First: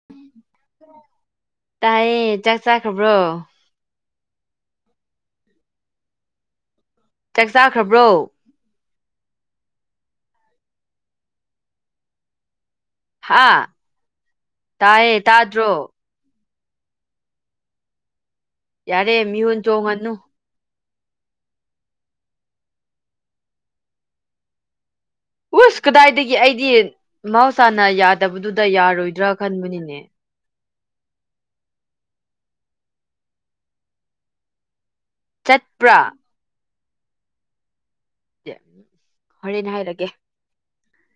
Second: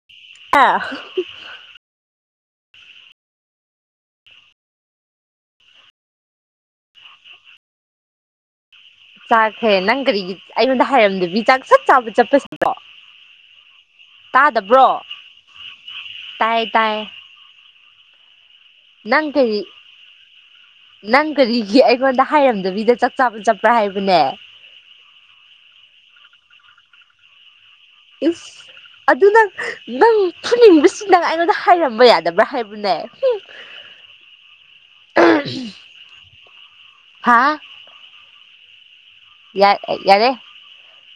[unintelligible] ꯇꯥꯏꯌꯦ ꯆꯥꯛ ꯆꯥꯈ꯭ꯔꯕ꯭ꯔꯣ ꯆꯥꯛ ꯆꯥꯈ꯭ꯔꯕ꯭ꯔꯣ ꯆꯥꯈ꯭ꯔꯦ ꯅꯪ ꯀꯔꯤꯒꯤ ꯑꯩꯉꯣꯟꯗ ꯍꯥꯏꯔꯝꯗꯕꯤ ꯆꯥꯛ ꯁꯠ ꯆꯥꯕ ꯆꯠꯄꯁꯤꯗꯣ ꯍꯥꯥ ꯇꯥꯏꯌꯦ ꯇꯥꯗ꯭ꯔꯣ ꯇꯥꯏ ꯇꯥꯏ ꯌꯥꯔꯦ ꯅꯪ ꯃꯤꯍꯨꯟ ꯀꯔꯤ ꯆꯣꯡꯉꯅꯨ ꯅꯪ ꯀꯔꯤꯒꯤ ꯑꯩꯉꯣꯟꯗ ꯍꯥꯏꯔꯝꯗꯕꯤꯗ ꯆꯥꯛ ꯆꯥꯕ ꯆꯠꯄ꯭ꯔꯥ ꯍꯥꯏꯕꯅꯦ ꯋꯨꯁ ꯀꯗꯥꯏꯗꯒꯤ ꯑꯩꯗꯤ ꯃꯍꯧꯁꯥꯅ ꯌꯥꯗꯕꯗꯨꯗ ꯌꯥꯔꯣꯏꯗ꯭ꯔꯥ ꯈꯟꯕꯅꯤꯅꯦ ꯐꯨꯅꯤꯡꯕꯁꯤꯅ ꯑꯩꯉꯣꯟꯗ ꯍꯥꯏꯔꯝꯕ ꯌꯥꯗꯕ꯭ꯔꯥ ꯍꯥꯏꯕꯅꯦ [unintelligible] ꯆꯠꯄ꯭ꯔꯥ ꯍꯥꯥ [unintelligible] ꯌꯥ ꯍꯥꯏꯔꯒꯦ ꯌꯥꯔꯦ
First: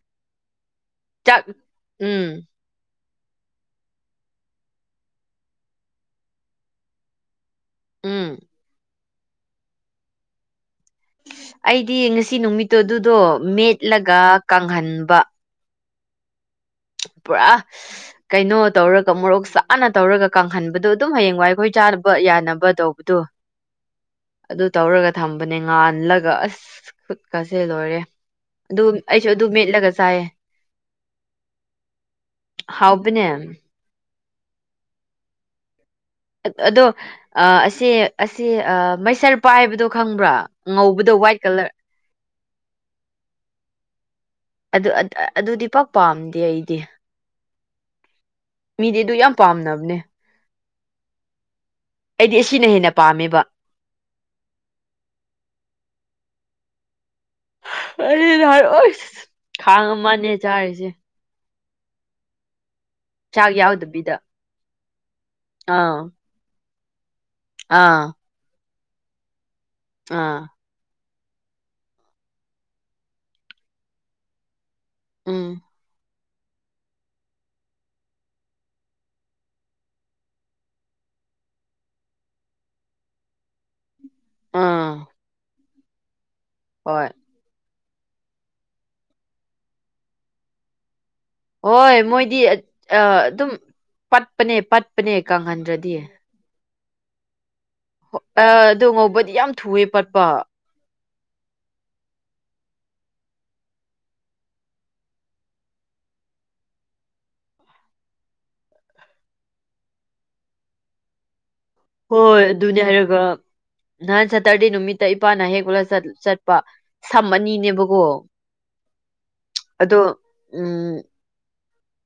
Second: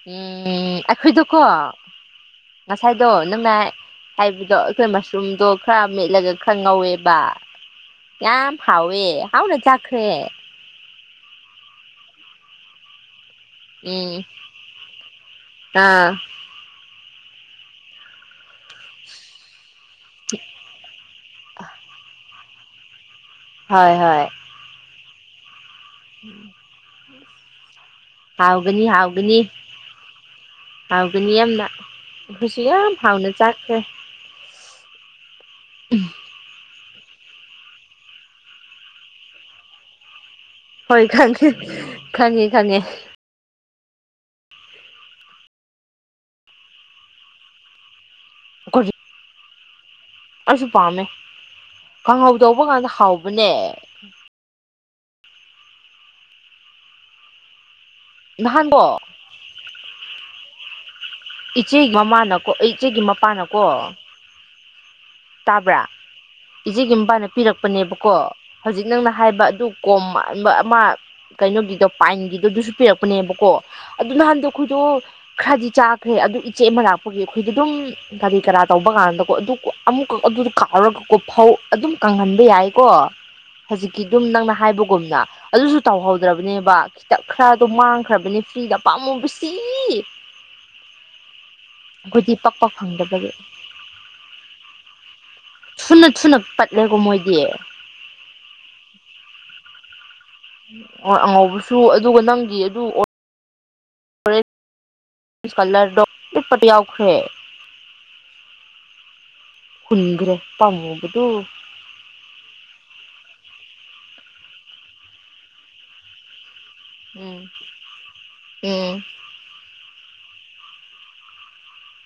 ꯎꯝ ꯑꯩꯈꯣꯏꯗꯣꯀꯣ ꯆꯥꯛ ꯎꯝ ꯉꯁꯥꯏꯗꯣ ꯅꯪꯅ ꯍꯥꯏꯕꯗꯣ ꯑꯩꯈꯣꯏ ꯃꯁꯔꯨꯝꯗꯣ ꯈꯔ ꯃꯦꯠꯂꯒ ꯈꯔ ꯉꯧꯋꯦꯕ ꯎꯝ ꯌꯥꯝ ꯍꯥꯎꯋꯦ ꯍꯥꯎꯅ ꯆꯥꯈ꯭ꯔꯦ ꯑꯩꯗꯤ ꯉꯁꯤ ꯅꯨꯃꯤꯠꯇꯨ ꯑꯗꯨꯗꯣ ꯎꯝ ꯃꯦꯠꯂꯒ ꯀꯪꯍꯟꯕ ꯑꯥ ꯄꯨꯔꯥ ꯀꯩꯅꯣ ꯇꯧꯔꯒ ꯃꯣꯔꯣꯛ ꯆꯥꯛ ꯑꯥꯟꯅ ꯇꯧꯔꯒ ꯀꯪꯍꯟꯕꯗꯣ ꯑꯗꯨꯝ ꯍꯌꯦꯡ ꯋꯥꯏ ꯑꯩꯈꯣꯏ ꯆꯥꯅꯕ ꯌꯥꯅꯕ ꯇꯧꯕꯗꯨ ꯍꯣꯏ ꯍꯣꯏ ꯑꯗꯨ ꯇꯧꯔꯒ ꯊꯝꯕꯅꯦ ꯉꯥꯜꯂꯒ ꯑꯁ ꯈꯨꯠꯀꯁꯦ ꯂꯣꯏꯔꯦ ꯑꯗꯨ ꯍꯥꯎꯒꯅꯤ ꯑꯩꯁꯨ ꯑꯗꯨ ꯍꯥꯎꯒꯅꯤ ꯃꯦꯠꯂꯒ ꯆꯥꯏꯌꯦ ꯍꯥꯎꯒꯅꯤ ꯌꯥꯝꯅ ꯑꯩꯈꯣꯏꯁꯨ ꯌꯥꯝ ꯍꯥꯎꯕꯅꯦ ꯍꯥꯎꯅ ꯆꯥꯈ꯭ꯔꯦ ꯎꯝ ꯑꯗꯣ ꯑ ꯑꯁꯤ ꯑꯁꯤ ꯑ ꯃꯩꯁꯔ ꯄꯥꯏꯕꯗꯨ ꯈꯪꯕ꯭ꯔꯥ ꯍꯣꯏ ꯉꯧꯕꯗꯣ ꯋꯥꯏꯠ ꯈꯪꯉꯦ ꯀꯂꯔ ꯈꯪꯉꯦ ꯈꯪꯉꯦ ꯑꯗꯨ ꯑꯗꯨꯗꯤ ꯄꯥꯛ ꯄꯥꯝꯗꯦ ꯑꯩꯗꯤ ꯃꯤꯗꯤ ꯑꯗꯨ ꯌꯥꯝ ꯄꯥꯝꯅꯕꯅꯦ ꯑꯩꯁꯨ ꯄꯥꯝꯃꯦ ꯑꯩꯗꯤ ꯀꯥꯡꯍꯧ ꯑꯁꯤꯅ ꯇꯧꯕ ꯀꯥꯟꯗ ꯍꯦꯟꯅ ꯄꯥꯝꯃꯦꯕ ꯍꯥꯎꯕꯅꯦ ꯑꯩ ꯅꯍꯥꯟꯀꯣ ꯍꯔꯣꯏ ꯈꯥꯡ ꯑꯃꯥꯟꯅꯦ ꯆꯥꯔꯤꯁꯦ ꯏꯆꯦꯒꯤ ꯃꯃꯥꯅꯀꯣ ꯑꯩ ꯏꯆꯦꯒꯤ ꯃ ꯆꯥꯛ ꯌꯥꯎꯗꯕꯤꯗ ꯇꯥꯕ꯭ꯔꯥ ꯑꯥ ꯏꯆꯦꯒꯤ ꯃꯄꯥꯅ ꯑꯥ ꯄꯤꯔꯛꯄꯅꯦꯕꯀꯣ ꯍꯧꯖꯤꯛ ꯅꯪꯅ ꯍꯥꯏꯕ ꯑꯗꯨ ꯀꯣꯝ ꯑꯥ ꯑꯃ ꯀꯩꯅꯣꯒꯤꯗꯣ ꯄꯥꯏꯟꯒꯤꯗꯣ ꯑꯗꯨꯁꯨ ꯄꯤꯔꯛꯄꯅꯦꯕꯀꯣ ꯑꯗꯨ ꯅꯍꯥꯟꯗꯣ ꯈꯗꯣ ꯎꯝ ꯈꯔꯗꯤ ꯆꯥꯛ ꯐꯦ ꯑꯗꯨ ꯏꯆꯦ ꯑꯃ ꯂꯥꯛꯄꯒꯤ ꯑꯩꯈꯣꯏꯗꯤ ꯑꯗꯨꯝ ꯀꯔꯤ ꯀꯔꯥ ꯇꯧꯕ ꯀꯥꯟꯗꯀꯣ ꯑꯗꯨ ꯑꯃꯨꯛꯀ ꯑꯗꯨꯗꯣ ꯀꯥꯎꯔꯒꯀꯣ ꯐꯧ ꯑꯗꯨꯝ ꯀꯪꯍꯟꯕ ꯌꯥꯏꯀꯣ ꯍꯧꯖꯤꯛꯀꯤ ꯑꯗꯨꯝ ꯅꯪꯅ ꯑꯥ ꯍꯥꯏꯕꯒꯨꯝꯅ ꯑꯗꯨꯁꯨ ꯇꯧꯍꯧꯗ꯭ꯔꯕꯅꯦꯕ ꯍꯣꯏ ꯈꯤꯇꯪ ꯈꯔꯗꯣ ꯃꯥꯡꯈ꯭ꯔꯕꯅꯤ ꯐ꯭ꯔꯤꯗ ꯄꯥꯝꯃꯨꯕꯁꯤ ꯍꯣꯏ ꯃꯣꯏꯗꯤ ꯑ ꯄꯛꯄ ꯐꯪꯗꯕꯒꯤ ꯑꯗꯨꯝ ꯄꯠꯄꯅꯦ ꯄꯠꯄꯅꯦ ꯀꯪ ꯊꯨꯅ ꯊꯨꯅ ꯄꯠꯂꯦꯀꯣ ꯃꯣꯏꯗꯤ ꯑ ꯑꯗꯣ ꯉꯧꯕꯗꯤ ꯌꯥꯝ ꯊꯨꯋꯦ ꯄꯠꯄ ꯑꯣ ꯑꯉꯧꯕꯁꯨ ꯑꯗꯨꯒ ꯅꯪꯒꯤ ꯑꯗꯨ ꯀꯂꯔꯗꯣ ꯌꯥꯎꯈ꯭ꯔꯦ ꯍꯨꯟꯒ꯭ꯔꯦ ꯄꯥꯝꯃꯨꯕꯗꯨ ꯍꯣꯏ ꯑꯗꯨꯅꯦ ꯍꯥꯏꯔꯒ ꯅꯍꯥꯟ ꯁꯇꯔꯗꯦ ꯅꯨꯃꯤꯠꯇ ꯏꯄꯥꯅ ꯍꯦꯛꯂꯒ ꯆꯠ ꯆꯠꯄ꯫ ꯁꯝ ꯎꯝ ꯑꯅꯤꯅꯦꯕꯀꯣ ꯎꯝ ꯑꯗꯣ ꯎꯝ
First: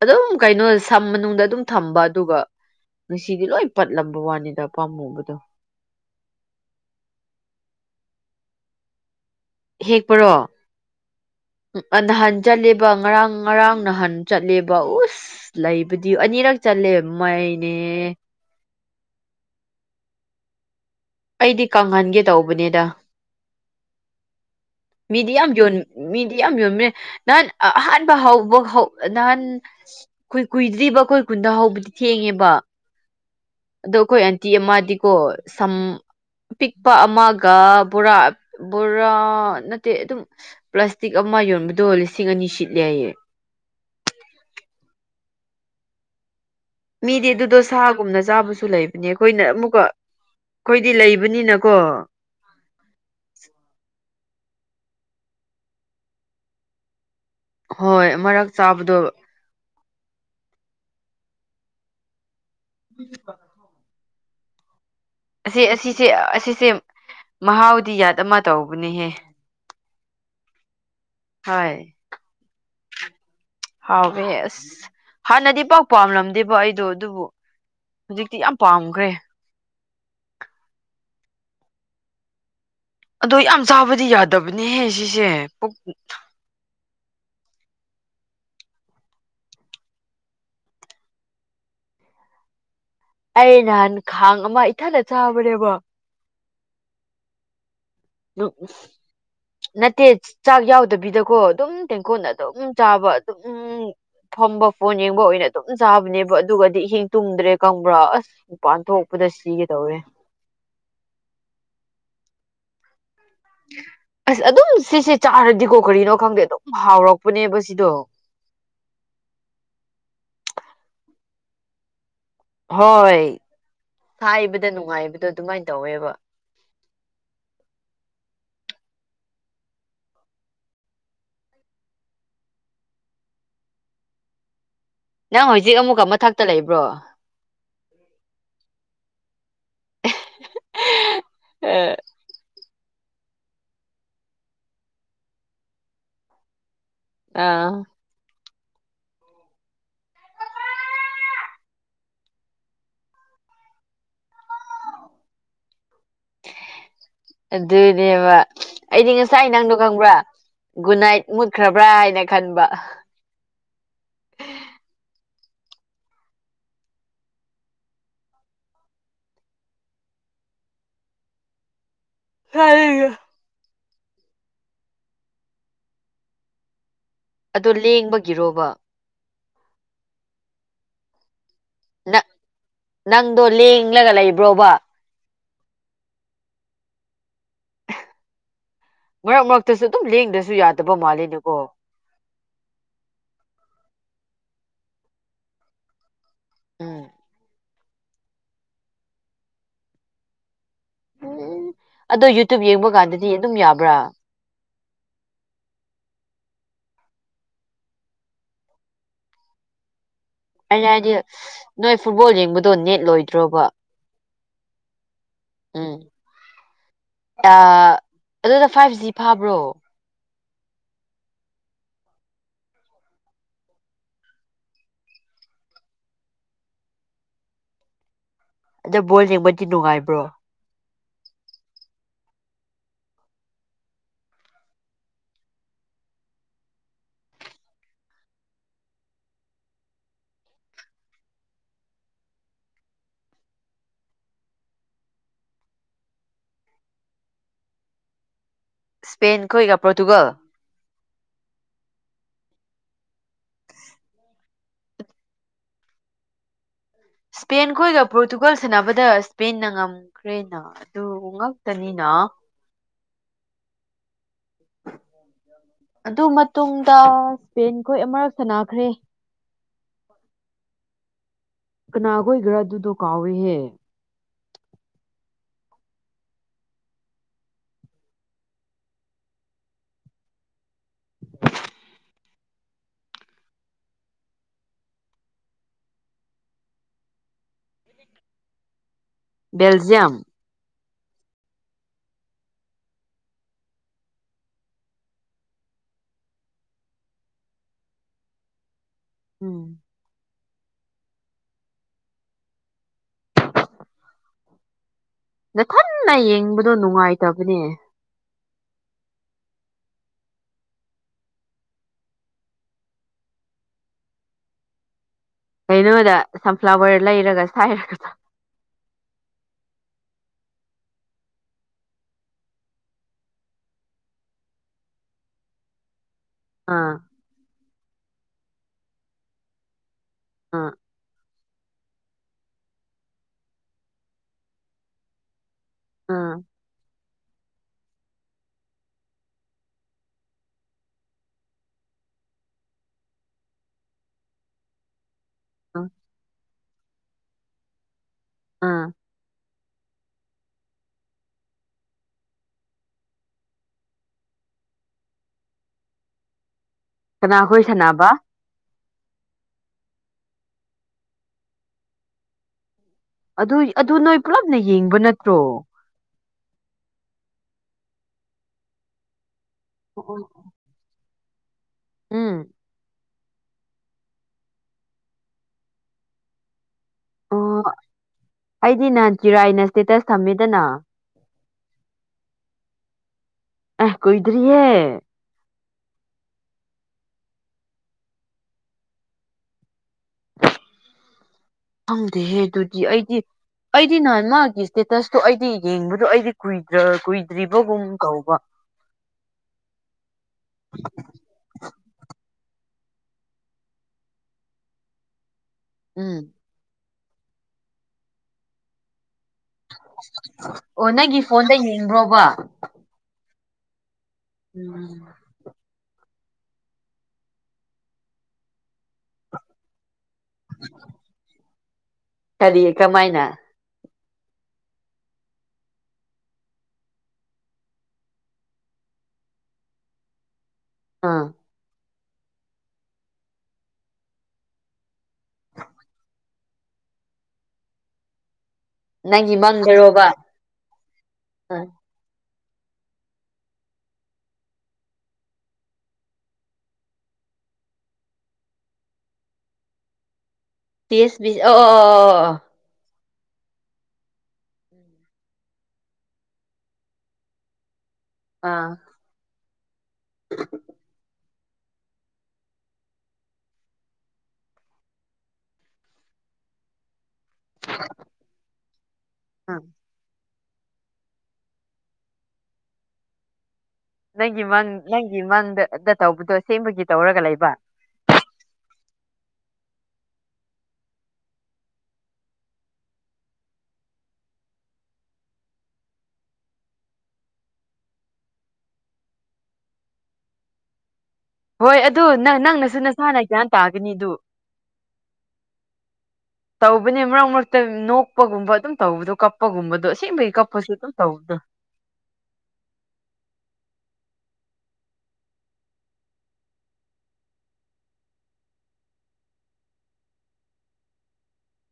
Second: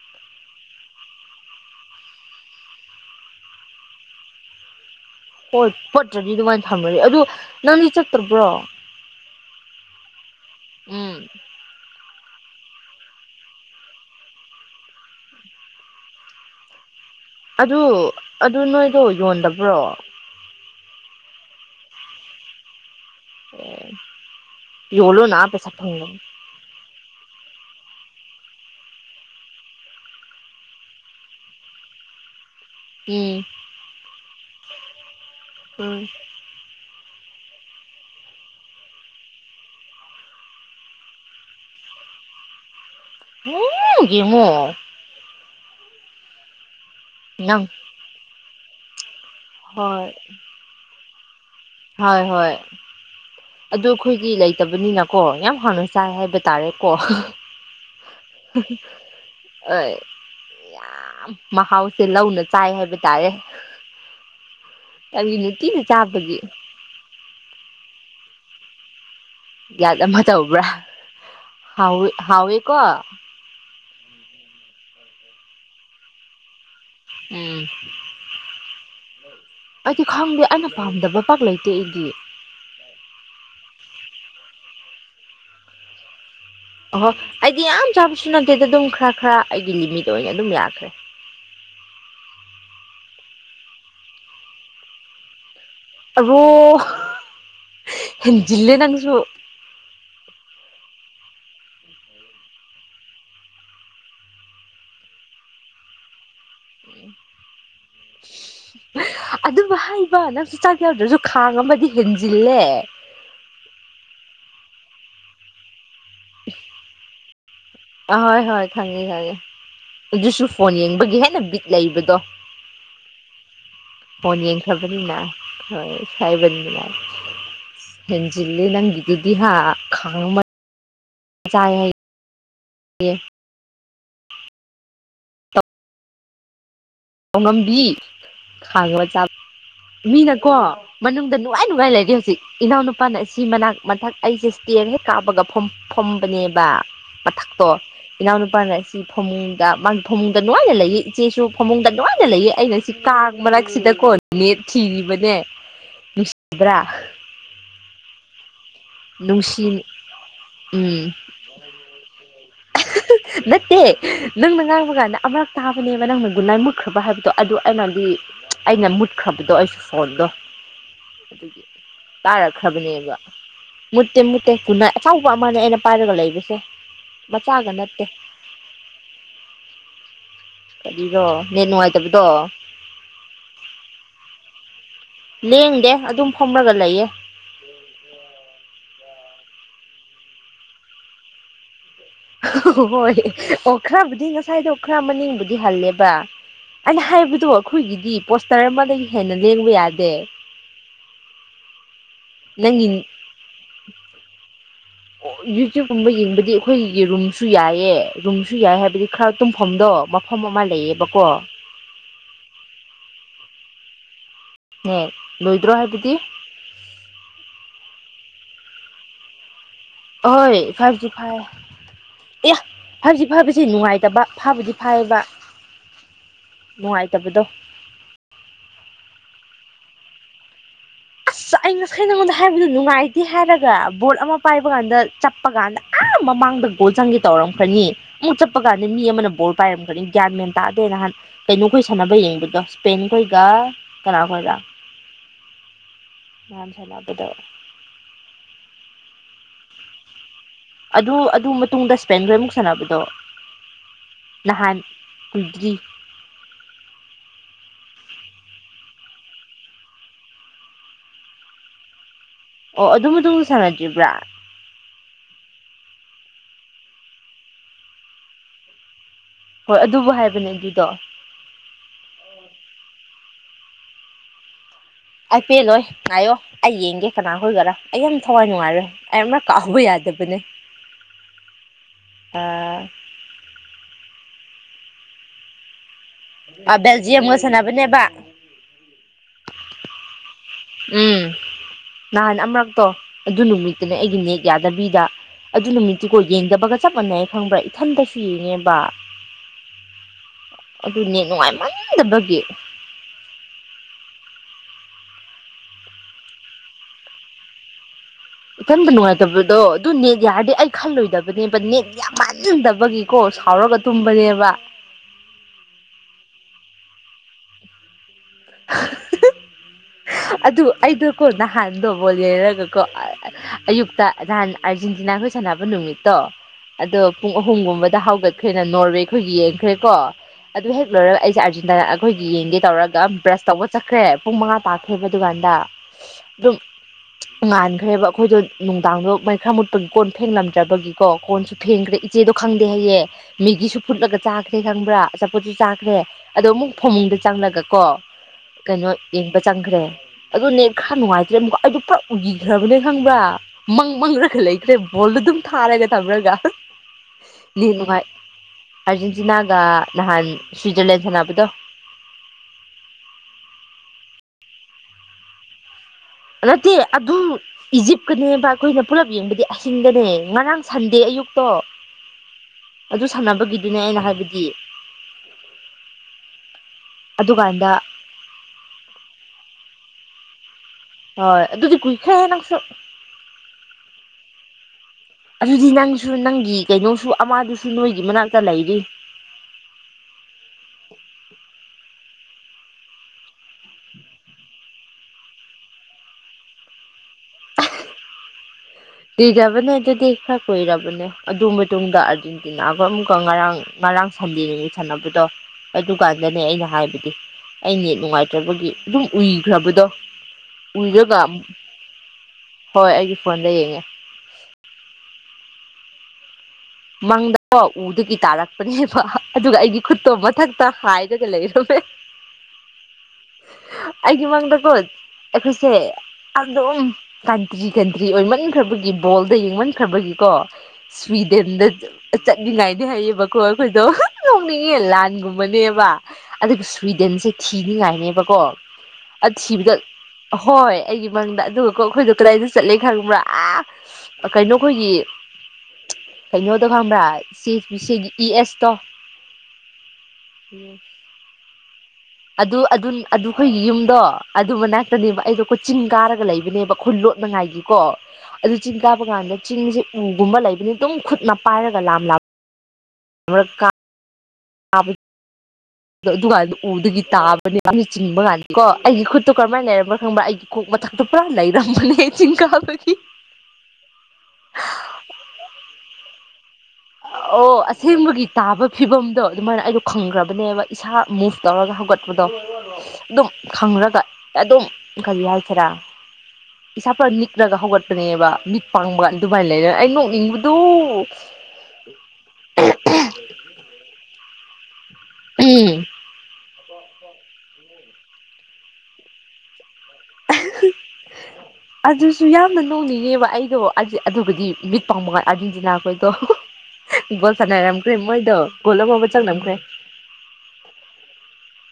ꯑꯗꯨꯝ ꯀꯩꯅꯣ ꯁꯝ ꯃꯅꯨꯡꯗ ꯑꯗꯨꯝ ꯊꯝꯕ ꯑꯗꯨꯒ ꯉꯁꯤꯗꯤ ꯂꯣꯏ ꯄꯠꯂꯝꯕ ꯋꯥꯅꯤꯗ ꯄꯥꯝꯃꯨꯕꯗꯣ꯫ ꯍꯣꯏ ꯄꯠꯇ꯭ꯔꯗꯤ ꯑꯗꯨꯃꯥꯏꯅ ꯊꯝꯃꯔ ꯑꯗꯨ ꯅꯪꯗꯤ ꯆꯠꯇꯕ꯭ꯔꯣ ꯍꯦꯛꯄꯔꯣ ꯎꯝ ꯅꯍꯥꯟ ꯆꯠꯂꯦꯕ ꯉꯔꯥꯡ ꯉꯔꯥꯡ ꯅꯍꯥꯟ ꯆꯠꯂꯦꯕ ꯎꯁ ꯂꯩꯕꯗꯤ ꯑꯅꯤꯔꯛ ꯆꯠꯂꯦ ꯃꯥꯏꯅꯦ ꯑꯗꯨ ꯑꯗꯨ ꯅꯣꯏꯗꯣ ꯌꯣꯟꯗꯕ꯭ꯔꯣ ꯑꯩꯗꯤ ꯀꯪꯍꯟꯒꯦ ꯇꯧꯕꯅꯦꯗ꯫ ꯃꯤꯗꯤ ꯌꯣꯜꯂꯣꯅ ꯌꯥꯝ ꯌꯣꯟ ꯄꯩꯁꯥ ꯐꯪꯒꯅꯤ ꯃꯤꯗꯤ ꯌꯥꯝ ꯌꯣꯝꯃꯦ ꯅꯍꯥꯟ ꯑ‌ ꯑꯍꯥꯟꯕ ꯍꯧꯕ ꯍꯧ ꯅꯍꯥꯟ ꯈꯣꯏ ꯀꯨꯏꯗ꯭ꯔꯤꯕ ꯑꯩꯈꯣꯏ ꯀꯨꯟꯗ ꯍꯧꯕꯗꯤ ꯊꯦꯡꯉꯦꯕ ꯎꯝ ꯑꯗꯣ ꯑꯩꯈꯣꯏ ꯑꯟꯇꯤ ꯑꯃꯗꯤꯀꯣ ꯁꯝ ꯎꯝ ꯑꯄꯤꯛꯄ ꯑꯃꯒ ꯕꯣꯔꯥ ꯕꯣꯔꯥ ꯅꯠꯇꯦ ꯑꯗꯨꯝ ꯄ꯭ꯂꯥꯁꯇꯤꯛ ꯑꯃ ꯌꯣꯟꯕꯗꯣ ꯂꯤꯁꯤꯡ ꯑꯅꯤ ꯁꯤꯠꯂꯦꯌꯦ꯫ [unintelligible] ꯌꯦꯡꯉꯣ ꯃꯤꯗꯤ ꯑꯗꯨꯗꯣ ꯅꯪ ꯁꯥꯒꯨꯝꯅ ꯆꯥꯕꯁꯨ ꯂꯩꯕꯅꯦ ꯑꯩꯈꯣꯏꯅ ꯑꯃꯨꯛꯀ ꯍꯣꯏ ꯈꯣꯏꯗꯤ ꯂꯩꯕꯅꯤꯅꯀꯣ ꯍꯣꯏ ꯍꯣꯏ ꯑꯗꯨ ꯑꯩꯈꯣꯏꯒꯤ ꯂꯩꯇꯕꯅꯤꯅꯀꯣ ꯌꯥꯝ ꯍꯥꯎꯅ ꯆꯥꯏ ꯍꯥꯏꯕ ꯇꯥꯔꯦꯀꯣ꯫ ꯍꯣꯏ ꯃꯔꯛ ꯆꯥꯕꯗꯣ ꯑꯢ ꯌꯥꯝ ꯃꯍꯥꯎꯁꯦ ꯂꯧꯅ ꯆꯥꯏ ꯍꯥꯏꯕ ꯇꯥꯔꯦ ꯅꯪꯒꯤ ꯑꯁꯤ ꯅꯨꯡꯇꯤꯅ ꯑꯁꯤꯁꯦ ꯆꯥꯕꯒꯤ ꯑꯁꯤꯁꯦ ꯃꯍꯥꯎꯗꯤ ꯌꯥꯠ ꯑꯃ ꯇꯧꯕꯅꯦꯍꯦ ꯌꯥꯠ ꯑꯃ ꯇꯧꯕ꯭ꯔꯥ ꯍꯣꯏ ꯍꯥꯎꯋꯤ ꯍꯥꯎꯋꯦꯀꯣ ꯍꯥꯎꯋꯦ ꯑꯁ ꯍꯥꯟꯅꯗꯤ ꯄꯥꯛ ꯄꯥꯝꯂꯝꯗꯦꯕꯣ ꯑꯩꯗꯣ ꯑꯗꯨꯕꯨ ꯎꯝ ꯍꯧꯖꯤꯛꯇꯤ ꯌꯥꯝ ꯄꯥꯝꯒ꯭ꯔꯦ꯫ ꯑꯩꯗꯤ ꯈꯪꯗꯦ ꯑꯩꯅ ꯄꯥꯝꯗꯕ ꯄꯥꯛ ꯂꯩꯇꯦ ꯑꯩꯗꯤ꯫ ꯑꯗꯣ ꯌꯥꯝ ꯆꯥꯕꯗꯤ ꯌꯥꯗꯕꯅꯦꯍꯦ ꯁꯤꯁꯦ ꯑꯍꯣ ꯑꯩꯗꯤ ꯌꯥꯝ ꯆꯥꯕꯁꯨ ꯅꯠꯇꯦꯗ ꯑꯗꯨꯝ ꯈꯔ ꯈꯔ ꯑꯩꯒꯤ ꯂꯤꯃꯤꯠ ꯑꯣꯏꯅ ꯑꯗꯨꯝ ꯌꯥꯈ꯭ꯔꯦ꯫ ꯑꯩ ꯅꯍꯥꯟ ꯈꯥꯡ ꯑꯃ ꯏꯊꯟꯅ ꯆꯥꯕꯅꯦꯕ [unintelligible] ꯍꯦꯟꯖꯤꯜꯂꯦ [unintelligible] ꯅꯪꯁꯨ ꯅꯠꯇꯦ ꯆꯥꯛ ꯌꯥꯎꯗꯕꯤꯗꯀꯣ ꯑꯗꯨꯝ ꯇꯦꯡꯀꯣꯠꯅ ꯑꯗꯨꯝ ꯆꯥꯕ ꯑꯗꯨꯝ ꯐꯝꯕ ꯐꯣꯟ ꯌꯦꯡꯕ ꯑꯣꯏꯅ ꯑꯗꯨꯝ ꯆꯥꯕꯅꯦꯕ ꯑꯗꯨꯒꯗꯤ ꯏꯍꯤꯡ ꯇꯨꯝꯗ꯭ꯔꯦ ꯈꯪꯕ꯭ꯔꯥ ꯑꯁ ꯃꯄꯥꯟ ꯊꯣꯛꯄꯗ ꯁꯤꯒꯦ ꯇꯧꯋꯦ꯫ [unintelligible] ꯌꯎꯗ꯭ꯔꯁꯨ ꯈꯥꯡ ꯑꯃꯗꯤ ꯍꯦꯟꯖꯤꯜꯂꯦ ꯑꯁ ꯑꯗꯨꯝ ꯁꯤꯁꯦ ꯆꯥꯔꯗꯤꯀꯣ ꯀꯔꯤꯅꯣ ꯈꯪꯗꯦ ꯑꯗꯨꯝ ꯍꯥꯎꯔꯛꯄꯅꯦꯕ ꯁꯤꯗꯣ ꯑꯍꯥꯏ ꯍꯥꯏ ꯈꯪꯉꯤ ꯈꯪꯉꯤ ꯑꯗꯨꯁꯨ ꯐꯣꯟ ꯌꯦꯡꯕꯒꯤ ꯍꯦꯟꯅ ꯕꯤꯠ ꯂꯩꯕꯗꯣ ꯍꯣꯏ ꯐꯣꯟ ꯁꯥꯏꯕꯗ ꯌꯦꯡꯈ꯭ꯔꯕꯅꯤꯅ ꯅꯨꯡꯉꯥꯏꯕꯗꯣ ꯑꯗꯨꯃꯥꯏꯅ ꯍꯣꯏ ꯇꯧꯋꯦꯕ ꯁꯥꯏꯕꯅꯤꯅ ꯍꯦꯟꯖꯤꯂꯤ ꯅꯪꯒꯤꯗꯨꯗꯤ ꯍꯥ ꯈꯪꯃꯜ ꯆꯥꯢ ꯍꯥꯏ ꯑꯦ ꯅꯪ ꯍꯧꯖꯤꯛ ꯑꯃꯨꯛꯀ ꯃꯊꯛꯇ ꯂꯩꯕ꯭ꯔꯣ ꯇꯧꯉꯝꯕꯤ ꯈꯥꯡ ꯃꯆꯥ ꯃꯤꯅꯀꯣ ꯃꯅꯨꯡꯗ ꯅꯨꯡꯉꯥꯏ ꯑ ꯅꯨꯡꯉꯥꯏ ꯂꯩꯔꯦ ꯍꯧꯖꯤꯛ ꯏꯅꯥꯎ ꯅꯨꯄꯥꯅ ꯑꯁꯤ ꯃꯅꯥꯛ ꯃꯊꯛ ꯑꯩꯁꯦ ꯏꯁꯇꯦꯔ ꯍꯦꯛ ꯀꯥꯞꯄꯒ ꯐꯝ ꯐꯝꯕꯅꯦꯕ ꯃꯊꯛꯇꯣ ꯑꯥ ꯏꯅꯥꯎ ꯅꯨꯄꯥꯅ ꯁꯤ ꯐꯃꯨꯡꯗ ꯃꯥꯒꯤ ꯐꯃꯨꯡꯗ ꯅꯨꯡꯉꯥꯏꯅ ꯂꯩꯌꯦ ꯏꯆꯦꯁꯨ ꯐꯃꯨꯡꯗ ꯅꯨꯡꯉꯥꯏꯅ ꯂꯩꯌꯦ ꯑꯩꯅ ꯁꯤ ꯀꯥꯡ ꯃꯔꯛꯁꯤꯗꯀꯣ ꯅꯦꯠ ꯊꯤꯔꯤꯕꯅꯦ ꯅꯨꯡꯁꯤꯗꯔꯥ ꯑꯗꯨꯅꯦꯕ ꯑꯩꯗꯤ ꯉꯁꯥꯏ ꯅꯪꯗꯣ ꯅꯨꯡꯁꯤ ꯈꯪꯕꯔꯥ ꯒꯨꯗ ꯎꯝ ꯅꯥꯏꯠ ꯃꯨꯠꯈꯕ꯭ꯔꯥ ꯍꯥꯏꯅ ꯈꯟꯕ ꯅꯠꯇꯦ ꯅꯪꯅ ꯉꯥꯡꯕ ꯀꯥꯟꯗ ꯑꯃꯔꯛ ꯇꯥꯕꯅꯦꯕ ꯅꯪꯅ ꯒꯨꯠ ꯅꯏꯠ ꯃꯨꯠꯈ꯭ꯔꯕ ꯍꯥꯏꯕꯗꯣ ꯑꯗꯨ ꯑꯩꯅꯗꯤ ꯑꯩꯅ ꯃꯨꯠꯈ꯭ꯔꯕꯗꯣ ꯑꯩꯁꯨ ꯐꯣꯟꯗꯣ ꯑꯗꯨꯒꯤ ꯇꯥꯔꯛꯈ꯭ꯔꯕꯅꯦꯕ ꯃꯨꯠꯇꯦ ꯃꯨꯠꯇꯦ ꯒꯨꯠ ꯅꯏꯠ ꯑꯆꯥꯎꯕ ꯑꯃꯅꯦ ꯑꯩꯅ ꯄꯥꯏꯔꯒ ꯂꯩꯕꯁꯦ ꯑꯗꯣ ꯃꯆꯥꯒ ꯅꯠꯇꯦ ꯂꯦꯡꯕꯒꯤꯔꯣꯕ ꯀꯔꯤꯔꯣ ꯅꯦꯠ ꯅꯪ ꯅꯨꯡꯉꯥꯏꯇꯕꯗꯣ ꯅꯪꯗꯣ ꯂꯦꯡꯂꯒ ꯂꯩꯕ꯭ꯔꯣꯕ ꯂꯦꯡꯗꯦ ꯑꯗꯨꯝ ꯐꯝꯃꯒ ꯂꯩꯌꯦ ꯃꯔꯛ ꯃꯔꯛꯇꯁꯨ ꯑꯗꯨꯝ ꯂꯦꯡꯗ꯭ꯔꯁꯨ ꯌꯥꯗꯕ ꯃꯥꯜꯂꯦꯅꯀꯣ ꯍꯣꯏ ꯑꯣ ꯈꯔꯕꯨꯗꯤ ꯉꯁꯥꯏꯗꯣ ꯈꯔ ꯃꯅꯤꯡꯕꯨꯗꯤ ꯍꯜꯂꯦꯕ ꯎꯝ ꯑꯩꯅ ꯍꯥꯏꯕꯗꯣ ꯑꯩꯈꯣꯏꯒꯤꯗꯤ ꯄꯣꯁꯇꯔ ꯑꯃꯗꯒꯤ ꯍꯦꯟꯅ ꯂꯦꯡꯕ ꯌꯥꯗꯦ ꯎꯝ ꯑꯗꯣ ꯌꯨꯇ꯭ꯌꯨꯕ ꯌꯦꯡꯕ ꯅꯪꯒꯤ ꯀꯥꯟꯗꯗꯤ ꯑꯗꯨꯝ ꯌꯥꯕꯔꯥ ꯑꯣ ꯌꯨꯇ꯭ꯌꯨꯕ ꯀꯨꯝꯕ ꯌꯦꯡꯕꯗꯤ ꯑꯩꯈꯣꯏꯒꯤ ꯔꯨꯝꯁꯨ ꯌꯥꯏꯌꯦ ꯔꯨꯝꯁꯨ ꯌꯥꯏ ꯍꯥꯏꯕꯗꯤ ꯈꯔ ꯇꯨꯝꯐꯝꯗꯣ ꯃꯐꯝ ꯑꯃ ꯑꯩꯅ ꯍꯥꯏꯗꯤ ꯂꯩꯌꯦꯕꯀꯣ ꯅꯣꯏ ꯐꯨꯠꯕꯣꯜ ꯌꯦꯡꯕꯗꯣ ꯅꯦꯠ ꯂꯣꯏꯗ꯭ꯔꯣꯕ ꯅ ꯂꯣꯏꯗ꯭ꯔꯣ ꯍꯥꯏꯕꯗꯤ ꯑ ꯑꯗꯨꯗ ꯐꯥꯏꯚ ꯖꯤ ꯐꯥꯕ꯭ꯔꯣ ꯑꯣꯏ ꯐꯥꯏꯚ ꯖꯤ ꯐꯥꯏꯌꯦ ꯑꯦ ꯐꯥꯏꯚ ꯖꯤ ꯐꯕꯁꯤ ꯅꯨꯡꯉꯥꯏꯇꯕ ꯐꯥꯕꯨꯗꯤ ꯐꯥꯏꯌꯦꯕ ꯅꯨꯡꯉꯥꯏꯇꯕꯗꯣ ꯑꯗꯣ ꯕꯣꯜ ꯌꯦꯡꯕꯗꯤ ꯅꯨꯡꯉꯥꯏꯕ꯭ꯔꯣ ꯑꯁ ꯑꯩ ꯉꯁꯥꯏ ꯅꯉꯣꯟꯗ ꯍꯥꯏꯕꯗꯨ ꯅꯨꯡꯉꯥꯏꯇꯦ ꯍꯥꯏꯔꯒ ꯕꯣꯜ ꯑꯃ ꯄꯥꯏꯕ ꯀꯥꯟꯗ ꯆꯞꯄ ꯀꯥꯟꯗ ꯑ ꯃꯃꯥꯡꯗ ꯒꯣꯜ ꯆꯪꯒꯦ ꯇꯧꯔꯝꯈꯅꯤ ꯃꯨꯛ ꯆꯠꯄ ꯀꯥꯟꯗ ꯃꯤ ꯑꯃꯅ ꯕꯣꯜ ꯄꯥꯏꯔꯝꯒꯅꯤ ꯒ꯭ꯌꯥꯟ ꯃꯦꯟ ꯇꯥꯗꯦ ꯅꯍꯥꯟ ꯀꯩꯅꯣꯈꯣꯏ ꯁꯥꯟꯅꯕ ꯌꯦꯡꯕꯗꯣ ꯁ꯭ꯄꯦꯟ ꯈꯣꯏꯒ ꯀꯅꯥꯈꯣꯏꯒ ꯉꯍꯥꯟ ꯁꯥꯟꯅꯕꯗꯣ ꯁ꯭ꯄꯦꯟ ꯈꯣꯏꯒ ꯄꯣꯔꯇꯨꯒꯜ ꯑꯗꯨ ꯑꯗꯨ ꯃꯇꯨꯡꯗ ꯁ꯭ꯄꯦꯟ ꯒꯣꯏ ꯑꯃꯨꯛ ꯁꯥꯟꯅꯕꯗꯣ ꯅꯍꯥꯟ ꯀꯨꯏꯗ꯭ꯔꯤ ꯁ꯭ꯄꯦꯟ ꯈꯣꯏꯒ ꯄꯣꯔꯇꯨꯒꯜ ꯁꯥꯟꯅꯕꯗ ꯏꯁ꯭ꯄꯦꯟꯅ ꯉꯝꯈ꯭ꯔꯦꯅ ꯑꯗꯨ ꯉꯥꯛꯇꯅꯤꯅ ꯑꯣ ꯑꯗꯨꯝ ꯑꯗꯨꯝ ꯁꯥꯟꯅꯒꯤꯕ꯭ꯔꯥ ꯑꯗꯨ ꯃꯇꯨꯡꯗ ꯁ꯭ꯄꯦꯟ ꯈꯣꯏ ꯑꯃꯔꯛ ꯁꯥꯟꯅꯈ꯭ꯔꯦ ꯍꯣꯏ ꯑꯗꯨꯕꯨ ꯍꯥꯏꯕꯅꯦ ꯑꯗꯨꯗꯣ ꯀꯅꯥ ꯒꯣꯏꯒꯤꯔꯥ ꯑꯗꯨꯗꯣ ꯀꯥꯎꯔꯦꯅꯦ ꯑꯩ ꯄꯦꯜꯂꯣꯏ ꯉꯥꯏꯌꯣ ꯑꯩ ꯌꯦꯡꯒꯦ ꯀꯅꯥ ꯈꯣꯏꯒꯔꯥ ꯑꯩ ꯌꯥꯝ ꯊꯋꯥꯏ ꯅꯨꯡꯉꯥꯏꯔꯣꯏ ꯑꯩ ꯑꯃꯔꯛ ꯀꯥꯥꯎꯕ ꯌꯥꯗꯕꯅꯦ [unintelligible] ꯑ ꯑ ꯕꯦꯜꯖꯤꯌꯝꯒ ꯁꯅꯕꯅꯦꯕ ꯕꯦꯜꯖꯤꯌꯝ ꯎꯝ ꯅꯍꯥꯟ ꯑꯃꯨꯔꯛꯇꯣ ꯑꯗꯨ ꯅꯨꯃꯤꯠꯇꯨꯅꯦ ꯑꯩꯒꯤ ꯅꯦꯛ ꯌꯥꯗꯕꯤꯗ ꯑꯗꯨ ꯅꯨꯃꯤꯠꯇꯨꯀꯣ ꯌꯦꯡꯗꯕꯒ ꯆꯞ ꯃꯥꯟꯅꯩ ꯈꯪꯕ꯭ꯔꯥ ꯏꯊꯟꯇꯁꯨ ꯌꯦꯡꯉꯦꯕ ꯎꯝ ꯑꯗꯨꯅꯦ ꯅꯨꯡꯉꯥꯏꯃꯟꯗꯕꯒꯤ ꯅꯊꯟꯅ ꯌꯦꯡꯕꯗꯣ ꯅꯨꯡꯉꯥꯏꯇꯕꯅꯦ ꯏꯊꯟꯇ ꯅꯨꯡꯉꯥꯏꯇꯕꯗꯣ ꯑꯗꯨ ꯅꯦꯠ ꯌꯥꯔꯗꯤ ꯑꯩ ꯈꯜꯂꯣꯏꯗꯕꯅꯦꯕ ꯅꯦꯠ ꯌꯥꯝ ꯃꯥꯟꯍꯟꯗꯕꯒꯤ ꯀꯣ ꯁꯥꯎꯔꯒ ꯇꯨꯝꯕꯅꯦꯕ ꯀꯩꯅꯣꯗ ꯁꯟꯐ꯭ꯂꯥꯋꯔ ꯂꯩꯔꯒ ꯁꯥꯏꯔꯒ [unintelligible] ꯑꯗꯨ ꯑꯩꯗꯣꯀꯣ ꯅꯍꯥꯟꯗꯣꯕꯨꯣ ꯂꯩꯦꯔꯒꯀꯣ ꯑꯌꯨꯛꯇ ꯅꯍꯥꯟ ꯑꯔꯖꯦꯟꯇꯤꯅꯥ ꯍ ꯁꯥꯟꯅꯕ ꯅꯨꯃꯤ ꯇꯣ ꯑꯥ ꯑꯗꯣ ꯄꯨꯡ ꯑꯍꯨꯝꯒꯨꯝꯕꯗ ꯍꯧꯒꯠꯈ꯭ꯔꯦꯅ ꯅꯣꯔꯋꯦꯈꯣꯏ ꯌꯦꯡꯈ꯭ꯔꯦꯀꯣ ꯑꯗꯨ ꯑꯥ ꯍꯦꯛ ꯂꯣꯏꯔꯒ ꯑꯩꯁꯦ ꯑꯥꯔꯖꯦꯟꯇꯅꯥ ꯑꯩꯈꯣꯏꯒꯤ ꯌꯦꯡꯒꯦ ꯇꯧꯔꯒ ꯕ꯭ꯔꯁ ꯇꯧꯕ ꯆꯠꯈ꯭ꯔꯦ ꯄꯨꯡ ꯃꯉꯥ ꯇꯥꯈ꯭ꯔꯦꯕ ꯗꯨꯀꯥꯟꯗ ꯑꯥ ꯑꯗꯨꯝ ꯉꯥꯟꯈ꯭ꯔꯦꯕ ꯑꯩꯈꯣꯏꯗꯣ ꯅꯨꯡꯗꯥꯡꯗꯣ ꯃꯩ ꯈꯔ ꯃꯨꯠꯄꯒꯤ ꯀꯣꯟ ꯐꯦꯡꯂꯝꯗ꯭ꯔꯕꯒꯤꯀꯣ ꯀꯣꯟꯁꯨ ꯐꯦꯡꯈ꯭ꯔꯦ ꯏꯆꯦꯗꯣ ꯈꯪꯗꯦ ꯍꯌꯦꯦ ꯃꯦꯒꯤꯁꯨ ꯐꯨꯠꯂꯒ ꯆꯥꯈ꯭ꯔꯦ ꯈꯪꯕ꯭ꯔꯥ ꯄꯣꯠꯇ ꯑꯥ ꯆꯥꯈ꯭ꯔꯦ ꯑꯗꯣ ꯑꯃꯨꯛ ꯐꯃꯨꯡꯗ ꯆꯪꯂꯒ ꯀꯣ ꯑꯥ ꯀꯩꯅꯣ ꯌꯦꯡꯕ ꯆꯪꯈ꯭ꯔꯦ ꯑꯗꯨꯅꯦ ꯈꯔ ꯅꯨꯡꯉꯥꯏꯇ꯭ꯔꯦ ꯑꯃꯨꯛꯀ ꯑꯩꯗ ꯄꯨꯔ ꯎꯈꯤꯈ꯭ꯔꯕꯅꯦ ꯈꯪꯕ꯭ꯔꯥ ꯃꯪ ꯃꯪꯂꯒ ꯂꯩꯈ꯭ꯔꯦ ꯕꯣꯜꯗꯣ ꯑꯗꯨꯝ ꯊꯥꯔꯒ ꯊꯝꯔꯒ ꯀꯅꯥꯈꯣꯏ ꯅꯨꯡꯉꯥꯏ ꯁꯥꯟꯅꯕ ꯑꯥꯔꯖꯦꯟꯇꯤꯅꯥꯒ ꯅꯍꯥꯟ ꯁ꯭ꯋꯤꯖꯔꯂꯦꯟ ꯁꯥꯟꯅꯕꯗꯣ ꯑꯗꯨ ꯑꯗꯨ ꯅꯣꯏ ꯄꯨꯂꯞꯅ ꯌꯦꯡꯕ ꯅꯠꯇ꯭ꯔꯣ ꯅꯠꯇꯦ ꯑꯗꯨ ꯏꯖꯤꯞꯀꯅꯦꯕ ꯑꯩꯈꯣꯏꯅ ꯄꯨꯂꯞ ꯌꯦꯡꯕꯗꯤ ꯑꯟꯒꯅꯦ ꯉꯔꯥꯡ ꯁꯟꯗꯦ ꯑꯌꯨꯛꯇꯣ ꯎꯝ ꯑꯗꯨ ꯁꯥꯟꯅꯕꯒꯤꯗꯨꯅꯦ ꯑꯩꯅ ꯍꯥꯏꯕꯗꯤ ꯑꯗꯨꯀꯥꯟꯗ ꯑꯣ ꯑꯩꯗꯤ ꯅꯟ ꯆꯤꯔꯥꯏꯅ ꯏꯁꯇꯦꯇꯁ ꯊꯝꯃꯦꯗꯅ ꯍꯣꯏ ꯑꯗꯨꯗꯤ ꯀꯨꯏ ꯈꯥꯏ ꯍꯥꯏꯦꯅ ꯁꯨ ꯑ ꯀꯣꯏꯗ꯭ꯔꯤꯌꯦ ꯑꯗꯨꯗꯤ ꯅꯪꯁꯨ ꯅꯪꯒꯤ ꯀꯩꯅꯣꯁꯨ ꯑꯃꯗꯨꯁꯨ ꯅꯣꯏꯒꯤ ꯃꯅꯥꯛꯇ ꯂꯩꯔꯤ ꯈꯪꯗꯦꯍꯦ ꯑꯗꯨꯗꯤ ꯑꯩꯗꯤ ꯑꯩꯗꯤ ꯅꯍꯥꯟ ꯃꯥꯒꯤ ꯏꯁꯇꯦꯇꯁꯇꯣ ꯑꯩꯗꯤ ꯌꯦꯡꯕꯗꯣ ꯑꯩꯗꯤ ꯀꯨꯏ ꯀꯨꯏꯗ꯭ꯔꯤꯕꯒꯨꯝ ꯀꯧꯕ ꯗꯤꯗꯕꯅꯦ ꯑꯗꯨꯗꯤ ꯏ ꯈꯥ ꯑꯣꯏꯔꯕꯅꯦ ꯑꯗꯨ ꯃꯇꯨꯡꯗ ꯑꯥꯔꯖꯦꯟꯇꯤꯅꯥꯒ ꯑꯃꯨꯛꯀ ꯉꯔꯥꯡ ꯉꯔꯥꯡ ꯁꯥꯟꯕꯤꯅꯤꯡꯉꯤ ꯁꯥꯟꯅꯕꯗꯣ ꯎꯝ ꯑꯗꯨꯀꯥꯟꯗꯅꯦ ꯑꯩꯅ ꯍꯥꯏꯕꯗꯤ ꯑꯩꯅ ꯅꯨꯡꯉꯥꯏꯇꯕꯒꯤ ꯑꯗꯨꯝ ꯎꯏ ꯎꯈ꯭ꯔꯕꯗꯣ ꯑꯣ ꯎꯏꯔꯒ ꯅꯪꯒꯤ ꯐꯣꯟꯗ ꯌꯦꯡꯕ꯭ꯔꯣꯕ ꯍꯣꯏ ꯑꯩꯒꯤ ꯐꯣꯟꯗ ꯌꯦꯡꯉꯦ ꯎꯝ ꯃꯪꯗ ꯎꯗꯒꯤ ꯇꯥꯔꯛꯄꯅꯦꯕ ꯑꯗꯨꯒ ꯑꯩꯒꯤ ꯈꯨꯠꯇꯣ ꯃꯊꯛꯇ ꯍꯥꯏꯔꯒ ꯂꯩꯔꯝꯃꯦ ꯀꯔꯤ ꯀꯃꯥꯏꯅ ꯑꯩꯒꯤ ꯃꯥꯡꯗꯀꯣ ꯑꯩꯈꯣꯏꯁꯦ ꯑꯗꯨꯝ ꯀꯟꯇ꯭ꯔꯤ ꯀꯟꯇ꯭ꯔꯤ ꯑꯣꯏꯃꯟꯈ꯭ꯔꯕꯒꯤ ꯕꯣꯜꯗ ꯌꯦꯡꯃꯟꯈ꯭ꯔꯕꯒꯤꯀꯣ ꯁꯋꯤꯗ ꯑꯥ ꯆꯠꯅꯤꯡꯉꯥꯏꯗꯤ ꯍꯥꯏꯌꯦꯕꯀꯣ ꯑꯩꯈꯣꯏꯗꯣ ꯅꯣꯡꯅꯤꯡꯉꯤ ꯂꯥꯟꯒꯨꯝꯕꯅꯦꯕ ꯑꯗꯨꯕꯨ ꯁ꯭ꯋꯤꯗꯦꯟꯁꯦ ꯊꯤꯅꯤꯡꯉꯥꯏꯅꯦꯕꯀꯣ ꯅꯪꯒꯤ ꯑꯊꯤꯕꯗ ꯃꯪꯗꯔꯣꯕ ꯍꯣꯏ ꯑꯩꯒꯤ ꯃꯪꯗ ꯑꯗꯨꯒꯀꯣ ꯑꯩꯈꯣꯏꯗꯣ ꯀꯗꯥꯏꯗ ꯆꯠꯂꯦ ꯈꯪꯕ꯭ꯔꯥ ꯑꯥ ꯑꯥ ꯀꯩꯅꯣꯈꯣꯏꯒꯤ ꯀꯩꯅꯣꯗꯣ ꯈꯪꯕ꯭ꯔꯥ ꯁꯤꯕꯤ ꯁꯤꯗꯤ ꯏ ꯑꯦꯁꯇꯣ ꯎꯝ ꯄꯦꯖ ꯕꯤꯁ ꯑꯣ ꯑꯣ ꯑꯣ ꯑꯣ ꯑꯣ ꯑꯣ ꯑꯣ ꯑꯣ ꯑꯗꯨ ꯑꯗꯨꯟ ꯑꯗꯨꯈꯣꯏꯒꯤ ꯌꯨꯝꯗꯣ ꯑꯗꯨ ꯃꯅꯥꯛꯇꯅꯦꯕ ꯑꯩꯗꯣ ꯀꯣꯏꯆꯤꯡ ꯀꯥꯔꯒ ꯂꯩꯕꯅꯦꯕ ꯈꯨꯟꯂꯣ ꯕꯉꯥꯏꯒꯤꯀꯣ ꯑꯗꯨ ꯑꯣ ꯆꯤꯡ ꯀꯥꯕ ꯀꯥꯟꯗ ꯆꯤꯡꯁꯦ ꯎꯒꯨꯝꯕ ꯂꯩꯕꯅꯤ ꯑꯗꯨꯝ ꯈꯨꯠꯅ ꯄꯥꯏꯔꯒ ꯂꯥꯝ ꯂꯥꯞ ꯔ ꯀꯥ ꯀꯥꯕꯩ ꯑꯗꯣ ꯑꯗꯨꯀꯥꯟꯗꯣ ꯎꯗꯒꯤ ꯇꯥꯕꯅꯦꯕ ꯌꯥꯝꯅ ꯆꯤꯟꯕ ꯀꯥꯟꯗꯦ ꯀꯣ ꯑꯩꯒꯤ ꯈꯨꯠꯇꯣ ꯑꯥ ꯀꯔꯝꯍꯥꯏꯅ ꯂꯩꯔꯝꯕ꯭ꯔꯥ ꯈꯪꯕ꯭ꯔꯥ ꯑꯩꯒꯤ ꯀꯣꯛ ꯃꯊꯛꯛꯇ ꯄꯨꯔꯥ ꯂꯩꯔꯝꯕꯅꯦ ꯆꯤꯡ ꯀꯥꯕꯒꯤ ꯅꯪꯒꯤ ꯃꯪ ꯅꯪꯒꯤ ꯃꯪꯗ ꯈꯛꯇ ꯇꯧꯕꯗꯣ ꯑꯁꯦꯡꯕꯒꯤ ꯇꯧꯔꯒ ꯑꯣ ꯂꯩꯕ ꯑꯥ ꯁꯦꯡꯕꯒꯤ ꯇꯥꯕ ꯐꯤꯕꯝꯗꯣ ꯑꯗꯨꯃꯥꯏꯅ ꯑꯩꯗꯣ ꯈꯪꯒꯔꯕꯅꯦꯕ ꯏꯁꯥ ꯃꯨꯚ ꯇꯧꯔꯒ ꯍꯧꯒꯠꯄꯗꯣ ꯑꯗꯨꯝ ꯈꯪꯒꯔꯒ ꯑꯗꯨꯝ ꯀꯔꯤ ꯍꯥꯏꯁꯤꯔꯥ ꯏꯁꯥ ꯄꯨꯔ ꯅꯤꯛꯂꯒ ꯍꯧꯒꯠꯄꯅꯦꯕ ꯃꯤꯠ ꯄꯥꯡꯕꯒ ꯑꯗꯨꯃꯥꯏ ꯂꯩꯔ ꯑꯩ ꯅꯣꯛꯅꯤꯡꯕꯗꯨ ꯍꯣꯏ ꯑꯗꯨ ꯅꯪ ꯅꯪꯅꯁꯨ ꯅꯁꯥꯅ ꯒꯌꯥꯟ ꯇꯥꯒꯅꯤꯗꯨ ꯎꯝ ꯇꯧꯕꯅꯦ ꯃꯔꯛ ꯃꯔꯛꯇ ꯅꯣꯛꯄꯒꯨꯝꯕ ꯑꯗꯨꯝ ꯇꯧꯕꯗꯣ ꯀꯞꯄꯒꯨꯝꯕꯗꯣ ꯑꯁꯦꯡꯕꯒꯤ ꯀꯞꯄꯁꯨ ꯑꯗꯨꯝ ꯇꯧꯕꯗꯣ ꯑꯗꯨꯁꯨ ꯌꯥꯝꯅ ꯅꯣꯡꯅꯤꯡꯉꯦꯕ ꯑꯩꯗꯣ [unintelligible] ꯑꯗꯨꯕꯨꯗꯤ ꯃꯤꯠ ꯄꯥꯡꯕꯒ ꯑꯥꯔꯖꯦꯟꯇꯤꯅꯥꯈꯣꯏꯗꯣ ꯕꯣꯜ ꯁꯥꯟꯅꯔꯝꯈ꯭ꯔꯦ ꯃꯣꯏꯗꯣ ꯒꯣꯜ ꯑꯃꯃ ꯆꯪꯗꯝꯈ꯭ꯔꯦ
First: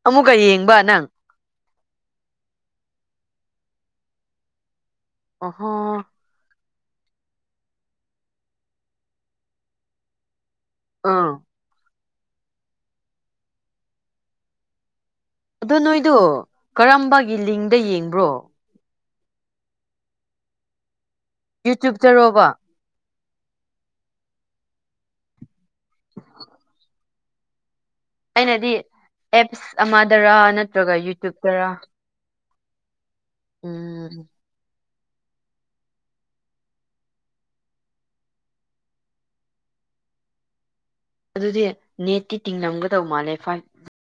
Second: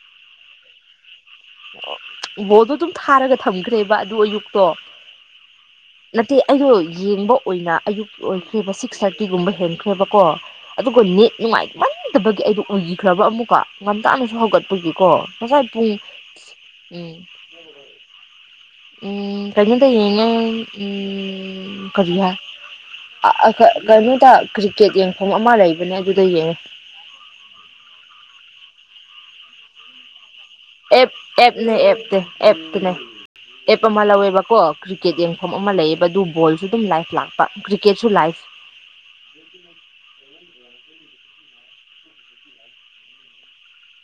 ꯑꯃꯨꯛꯀ ꯌꯦꯡꯕ ꯅꯪ ꯑꯣ ꯕꯣꯜꯗꯣ ꯑꯗꯨꯝ ꯊꯥꯔꯒ ꯊꯝꯈ꯭ꯔꯦꯕ ꯑꯗꯨ ꯑꯌꯨꯛꯇꯣ ꯑꯥꯍꯥ ꯅꯠꯇꯦ ꯑꯩꯗꯣ ꯌꯦꯡꯕ ꯑꯣꯏꯅ ꯑꯌꯨꯛ ꯑꯣꯏꯈ꯭ꯔꯦꯕ ꯁꯤꯛꯁ ꯊꯥꯔꯇꯤꯒꯨꯝꯕ ꯍꯦꯟꯈ꯭ꯔꯦꯕꯀꯣ ꯑꯗꯨꯒ ꯅꯦꯠ ꯑꯥ ꯅꯨꯡꯉꯥꯏꯃꯟꯗꯕꯒꯤ ꯑꯩꯗꯣ ꯑꯨꯏꯈ꯭ꯔꯕ ꯑꯃꯨꯛꯀ ꯉꯝꯇꯥꯅꯁꯨ ꯍꯧꯒꯠꯄꯒꯤꯀꯣ ꯉꯁꯥꯏ ꯄꯨꯡ ꯑꯣ ꯎꯝ ꯀꯔꯝꯕꯒꯤ ꯂꯤꯡꯗ ꯌꯦꯡꯕ꯭ꯔꯣ ꯎꯝ ꯀꯩꯅꯣꯗ ꯌꯦꯡꯉꯦ ꯎꯝ ꯀꯔꯤ ꯍꯥꯏ ꯌꯨꯇ꯭ꯌꯨꯕꯇꯔꯣꯕ ꯑꯥ ꯑꯥ ꯀ ꯀꯔꯤꯗ ꯀ꯭ꯔꯤꯀꯦꯠ ꯌꯦꯡꯐꯝ ꯑꯃ ꯂꯩꯕꯅꯦ ꯑꯗꯨꯗ ꯌꯦꯡꯉꯦ ꯑꯩꯅꯗꯤ ꯑꯦꯞꯁ ꯑꯃꯗꯔꯥ ꯑꯦꯞ ꯑꯦꯞ ꯅꯦ ꯑꯦꯞꯇꯦ ꯑꯦꯞꯇꯨꯅꯦ ꯑꯦꯄ ꯑꯃ ꯎꯝ ꯂꯧꯋꯦꯕ ꯀꯣ ꯀ꯭ꯔꯤꯛꯀꯦꯠ ꯌꯦꯡꯐꯝ ꯑꯃ ꯂꯩꯌꯦꯕ ꯑꯗꯨ ꯕꯣꯜꯁꯨ ꯑꯗꯨꯝ ꯂꯥꯏꯐ ꯂꯥꯛꯄ ꯀ꯭ꯔꯤꯛꯀꯦꯠꯁꯨ ꯂꯥꯏꯐ [inaudible] [unintelligible] ꯑꯗꯨꯗꯤ ꯅꯦꯠꯇꯤ ꯇꯤꯡꯂꯝꯒꯗꯧ ꯃꯥꯜꯂꯦ ꯐꯥꯏꯚ